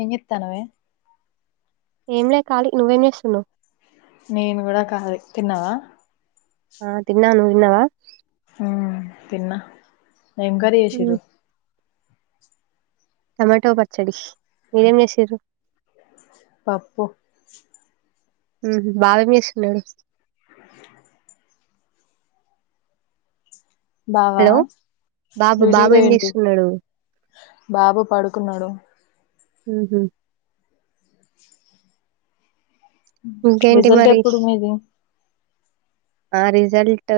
ఎం చెత్తన్నవే ఏం లే కాలీ నువ్వేం చేస్తునువ్ నేను కూడా కాలి తిన్నావా ఆ తిన్నా నువ్ తిన్నావా ఆ తి న్న ఏం కర్రీ ఉమ్, చేసిరు టమాటో పచ్చడి మీరేం చేసిరు పప్పు హు బాగా నేరిసినవ్వులే బావా హలో బాబు డ్యూటీ కి బాబు ఏం పోయిండు చేస్తున్నాడు బాబు పడుకున్నాడు ఉహు ఇంకేంటి రిజల్ట్ మరి ఎప్పుడు మీది ఆ రిజల్ట్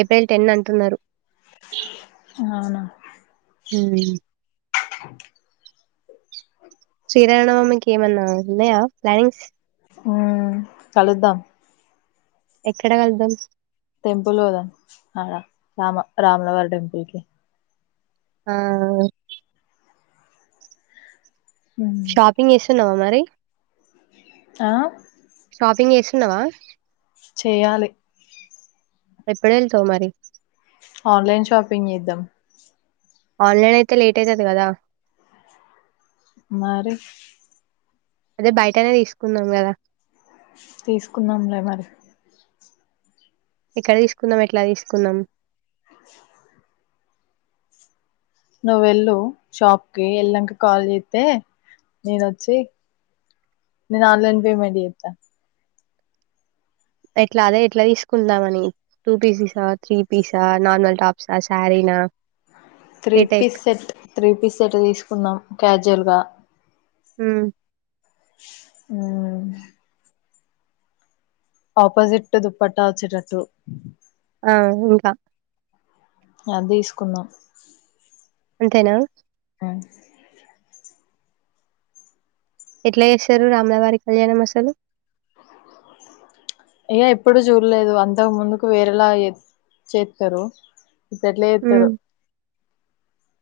ఏప్రిల్ టెన్ అంటున్నారు అవునా హ శ్రీరామనవమికి ఏమన్నా ఉన్నాయా ప్లానింగ్స్ హు కలుద్దాం ఎక్కడ కలుద్దాం టెంపుల్ పోదాం అడ రామ రాములవారి టెంపుల్ కి ఆహ ఉమ్. షాపింగ్ చేస్తున్నావా మరి ఆ షాపింగ్ చేస్తున్నావా చేయాలి ఎప్పుడ వెళ్తవు మరి ఆన్లైన్ షాపింగ్ చేద్దాం ఆన్లైన్ అయితే లేట్ అయితది కదా మరి అదే బయటనే తీసుకుందాం కదా తీసుకుందాంలే మరి ఎక్కడ తీసుకుందాం ఎట్లా తీసుకుందాం అ నువ్వ వెళ్ళు షాప్ కి వెళ్ళినంక కాల్ చేతే నేను వచ్చి నేను ఆన్లైన్ పేమెంట్ చేస్తా ఎట్లా అదే ఎట్లా తీసుకుందాం అని టూ పిసేసా త్రీ పీసా నార్మల్ టాప్స్ ఆ సారి ఆ three piece set three piece set తీసుకుందాం క్యాజువలెటల్ గా హు హు ఆపోజిట్ దుప్పట్టా వచ్చేటట్టు ఆ ఇంకా అది తీసుకుందాం అంతేనా హు ఎట్లా చేస్తారు రామలవారి కళ్యాణం అసలు ఇగ ఎప్పుడు చూడలేదు అంతకు ముందుకు వేరేలా చే చేస్తారు ఇప్పుడు ఎట్ల ఉమ్ చేస్తారో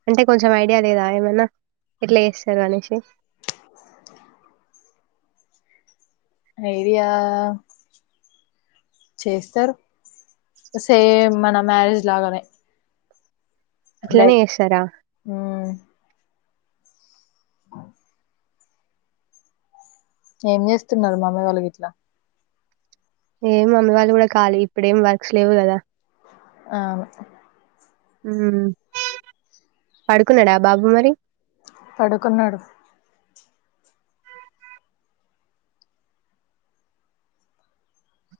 అంటే కొంచెం ఐడియా లేదా ఏమన్నా ఎట్లా చేస్తారు అనేసి ఐడియా చేస్తారు సేమ్ మన మ్యారేజ్ లాగానే అట్లనే [unintelligible] చేస్తారా హు ఏం చేస్తున్నారు మమ్మీ వాళ్లు గిట్ల ఏం మమ్మీ వాళ్ళు కూడా కాలి ఇప్పుడేం వర్క్స్ వర లేవు కదా అవును హు పడుకున్నాడా బాబు మరి పడుకున్నాడు.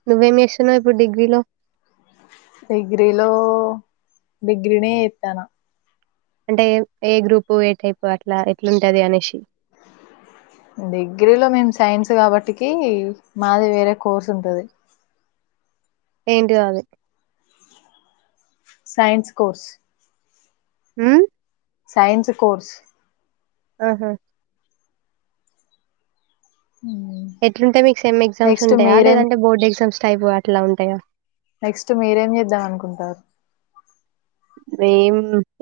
నువ్వేం ఏస్తున్నావు ఇప్పుడు డిగ్రీలో.? డిగ్రీలో, డిగ్రీనే ఏత్తన. అంటే ఏ గ్రూపు, ఏ టైప్, అట్లా ఎట్లుంటది అనేషి. డిగ్రీలో మేమ్ సైన్స్ గాబట్టికి, మాది వేరే కోర్స్ ఉంటది. ఏంటిదది.? Science course. ఊమ్మ్మ్. Science course. ఆహా. ! ఎట్లుంటే మీకు సెమ్ ఎగ్జామ్స్ నెక్స్ట్ ఉంటాయా.,? మీరేం లేదంటే బోర్డ్ ఎగ్జామ్స్ టైపుగా అట్లా ఉంటాయా.? నెక్స్ట్ మీరేం జేద్దామనుకుంటారు.? మేమ్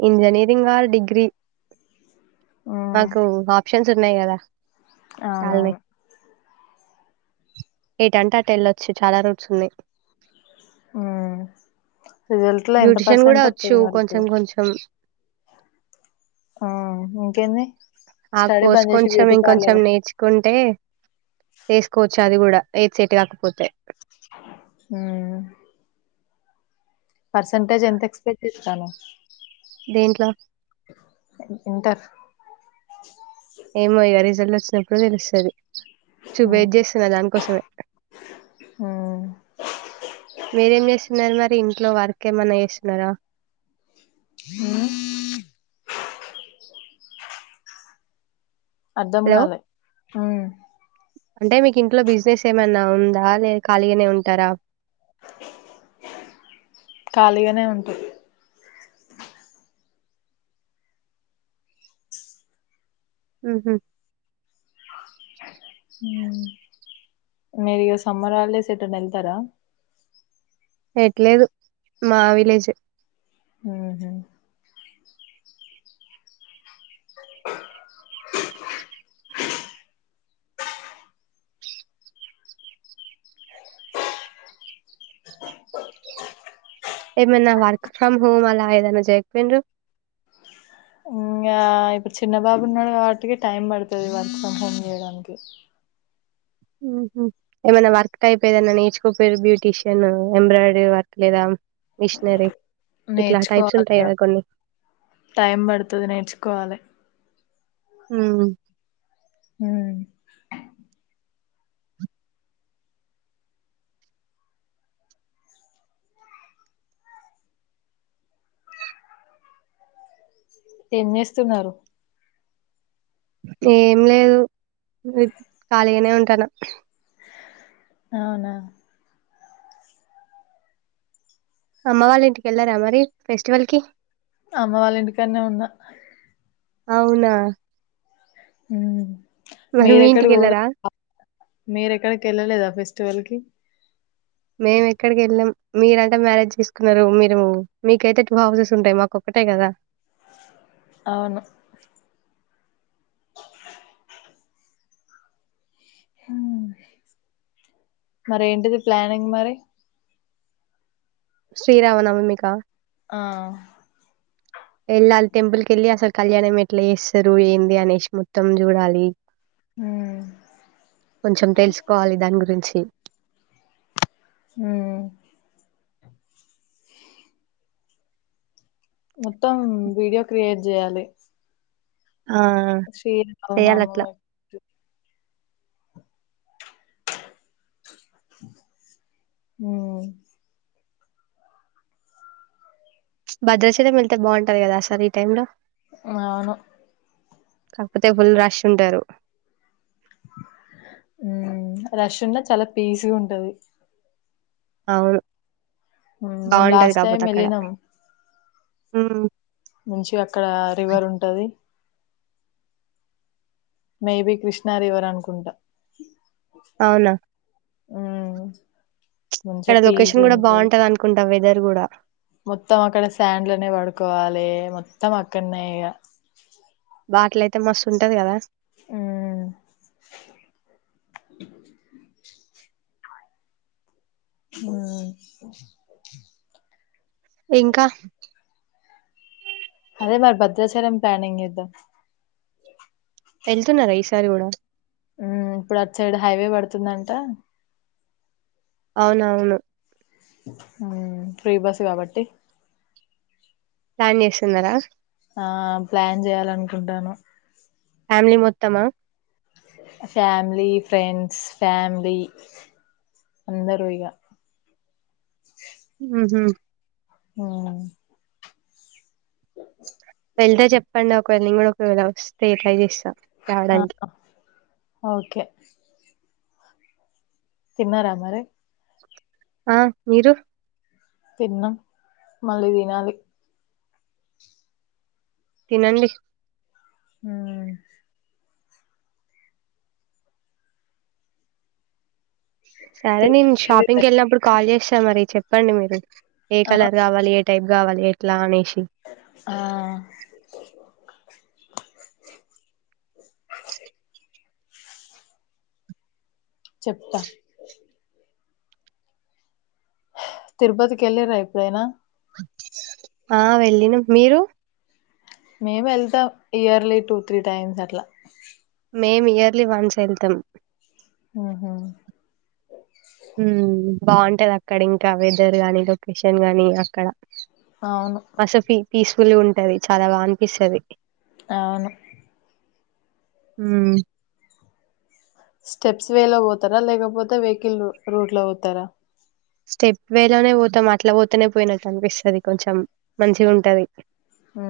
ఇంజనీరింగార్, డిగ్రీ. మ్మ్ మాకు ఆప్షన్సున్నాయి గదా. ! అవునవును. ఎటంటె అటెళ్ళొచ్చు చాలా రూట్సూన్నయి. ఊహ్మ్. రిజల్ట్ లో ఎంత బ్యూటిషియన్ కూడా పర్సెంట్ వచ్చు ఒత్తది మరిప్పుడ.? కొంచెం కొంచెం ఆ ఇంకెంది.? ఆ కోర్స్ కొంచెం, ఇంకొంచెం నేర్చుకుంటే చేసుకోవచ్చా. అది గూడా, ఏద్ సెట్టు గాకపోతే. ఊమ్మ్మ్. పర్సెంటేజెంతెక్స్పెక్ట్ జేత్తనవ్.? దేంట్లో ఇంటర్. ఏమో ఇగా రిజల్టొచ్చినప్పుడు దెలుస్తది. చ్చు, మ్మ్ వెయిట్ జేస్సున్నా దానికోసమే. మ్మ్ మీరేం జేస్తున్నారు మరి ఇంట్లో వార్కెమన్నా ఏస్తున్నారా.? ఊ. హలో అర్ధంగాలే హ్మ్. అంటే మీకింట్లో బిజినెస్ ఏమైనా ఉందా.? ! లే ఖాళీగానే ఉంటారా.? ! ఖాళీగానే ఉంటా. ఊహు. ఊమ్మ్. మీరిగా సమ్మర్ హాలిడేస్ ఎటనెళ్తారా.? ! ఎట్లేదు., మా విలేజె. ఊహు. ఏమన్నా వర్క్ ఫ్రమ్ హోమ్ అలా ఏదన్నా జయక్పోయిండ్రు.? ఇంగా ఇప్పుడు చిన్న బాబున్నాడు గాబట్టికి టైం బడుతది వర్క్ ఫ్రం హోమ్ జేయడాన్కి. ఊహు. ఏమన్నా వర్క్ టైపు ఏదన్నా నేర్చుకోపోయిరు బ్యూటీషన్, ఎంబ్రాయిడరీ వర్క్, లేదా. మిషనరీ, ఇట్లా టైప్స్ నేర్చుకోవాలి ఇగ ఉంటాయిగా కొన్ని. టైం బడుతది నేర్చుకోవాలె. ఊహ్మ్. ఊ. ఏం జేస్తున్నారు.? ఏం లేదు, ఖాళీగానే ఉంటానా. అవునా. ! అమ్మ వాళ్ళింటికెళ్లారా మరి ఫెస్టివల్ కి.? ! అమ్మ వాళ్ళింటికన్నే ఉన్నా. అవునా. ! ఊహ్మ్. మీ ఇంటికి మీరెక్కడికి వెళ్ళారా [inaudible] మీరెక్కడికెళ్ళలేదా ఫెస్. టివల్కీ. మేము ఎక్కడికి వెళ్ళాం. మీరంటే మ్యారేజ్ చేసుకున్నారు మీరు మీకైతే టూ హౌసెస్ ఉంటాయి మాకొక అంతే కదా అవును మరి ఏంటిది ప్లానింగ్ మరి? శ్రీరామ నవమిక ఆ ఏళ్ళాలి టెంపుల్ క వెళ్ళి అసలు కళ్యాణం ఎట్లా చేస్తారు ఏంది అనేసి మొత్తం చూడాలి. ఉమ్ కొంచెం తెలుసుకోవాలి దాని గురించి అ మొత్తం వీడియో క్రియేట్ చేయాలి. ఆ చేయాలట్లాల శ్రీరామనవమి ఉ భద్రాచలం వెళ్తే బావుంటది కదా సార్ ఈ టై లో అవును కాకపోతే ఫుల్ రష్ ఉంటారు. ఉ రష్ ఉన్న చాలా పీస్గా ఉంటది. అవును హ్మ్ మేము బావుంటది లాస్ట్ టైం కాపోతే అక్కడ ఎళ్ళినాం. ఉ మంచి అక్కడ రివర్ ఉంటది. మేబి కృష్ణ రివర్ అనుకుంటా అవునా ఊ ఇక్కడ లొకేషన్ కూడా బావుంటది అనుకుంటాం. వెదర్ కూడా మొత్తం అక్కడ శాండ్లనే పడుకోవాలి మొత్తం అక్కడనే ఇగ. వాటిల అయితే మస్తు ఉంటుది కదా. అ ఊ ఇంకా అదే మరి భద్రాచాలం ప్లానింగ్ ఏద్దాం. వెళ్తున్నారా ఈసారి కూడా ఆ ఇప్పుడు అటు సైడ్ హైవే పడుతుందంట. అవునవును ఆ ఫ్రీ బస్ కాబట్టి ప్లాన్ చేస్తున్నారా? ఆ ప్లాన్ చేయాలనుకుంటాను. ఫ్యామిలీ మొత్తమా ఫ్యామిలీ ఫ్రెండ్స్ ఫ్యామిలీ అందరూ ఇగా హుహు. హుమ్మ్ వెళ్తే చెప్పండి ఒకవేళ నేను కూడా ఒకవేళ వస్తే ట్రై చేస్తా. ఆ ఓకే తిన్నారా మరి ఆ మీరు? తిన్నాం మళ్ళీ తినాలి. తినండి హ్మ్ సరే నేను తిరుపతికి వెళ్ళిరా షాపింగ్కి వెళ్ళినప్పుడు కాల్ చేస్తా మరి చెప్పండి మీరు ఏ ఆ కలర్ రావాలి ఏ టైప్ కావాలి ఎట్లా అనేసి ఆ [inaudible] చెప్తా హ తిరుపతికిళ్ళరా ఎప్పుడైనా ఆ వెళ్ళినం మీరు మేము వెళ్తాం ఇయర్లీ టూ త్రీ టైమ్స్ అట్లా మేమ్ ఇయర్లీ వన్స్ వెళ్తాం ఉహు బాగుంటది అక్కడ ఇంకా వెదర్ గాని లొకేషన్ గాని అక్కడ అవును మస పీ పీసఫుల్ గా ఉంటది చాలా బాగా అనిపిస్తుది అవును హుమ్మ్ స్టెప్స్ వేలో ఓ తారా లేకపోతే వెహికల్ రూ రూట్ లో ఓతారా స్టెప్ వే లోనే పోతాం అట్లా పోతనే పోయినట్టు అనిపిస్తది కొంచెం మంచిగా ఉంటది ఆ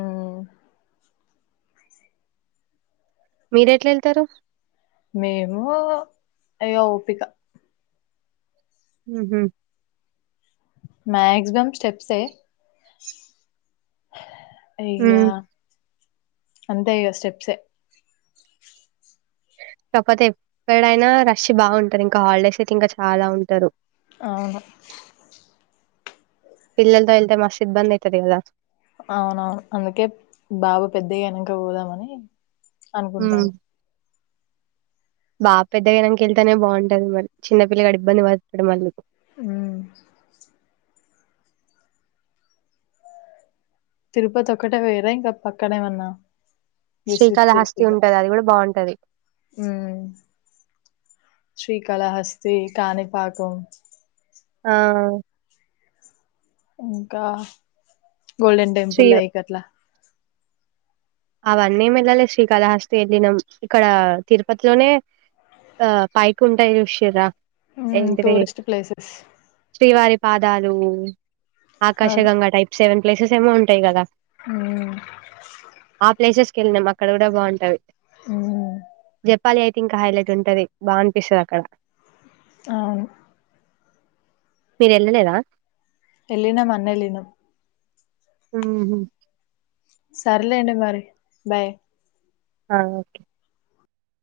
మీరెట్లా వెళ్తారు మేము అయ్యో ఓపిక ఉహు మాక్సిమమ్ స్టెప్స్ ఏ ఇగ అంతే ఇగ స్టెప్సే కాకపోతే ఎప్పుడైనా రష్ బాగుంటాది ఇంకా హాలిడేస్ అయితే ఇంకా చాలా ఉంటారు అవును పిల్లల్తో వెళ్తే మస్త్ ఇబంది అయితది గాదా అవునవును అందుకే బాబు పెద్ద అయినాక పోదామని అనుకుంటానం [inaudible] బాబు పెద్దగైనాన్ క వెళ్తానే బాగుంటది మరీ చిన్నపిల్లగాడు ఇబ్బంది పతాడు మళ్ళీ హుమ్మ్ తిరుపతి ఒక్కటే పాయింరా ఇంకా పక్కనేమన్నా శ్రీకాళహస్తి ఉంటది అది కూడా బాగుంటది హ్మ్ శ్రీకాళహస్తి కాణిపాకం ఆ ఇంకా గోల్డెన్ శ్రీ టెంపుల్ లైక్ అట్లా అవన్నీ వెళ్ళాలే శ్రీకాళాహస్తి వెళ్ళినాం ఇక్కడ తిరుపతిలోనే ఆ పైకుంటాయ్ చూశిరా ఉమ్ ఏంటి ది టూరిస్ట్ ప్లేసెస్ శ్రీవారి పా పాదాలు కాదు ఆకాశగంగా టైప్ సెవెన్ ప్లేసెస్ ఏమో ఉంటాయి కదా ఉమ్ ఆ ప్లేసెస్ కెల్నాం అక్కడ కూడా బాగుంటాది ఉమ్ పాళి అయితే ఇంకా హైలైట్ ఉంటది బా అనిపిస్తది అక్కడ అవును మీరు వెళ్ళలేదా ఎల్లి నామ్ అన్నీ ఎల్లినాం ఉమ్ హు సర్లేండి మరి బాయ్ ఆ ఓకే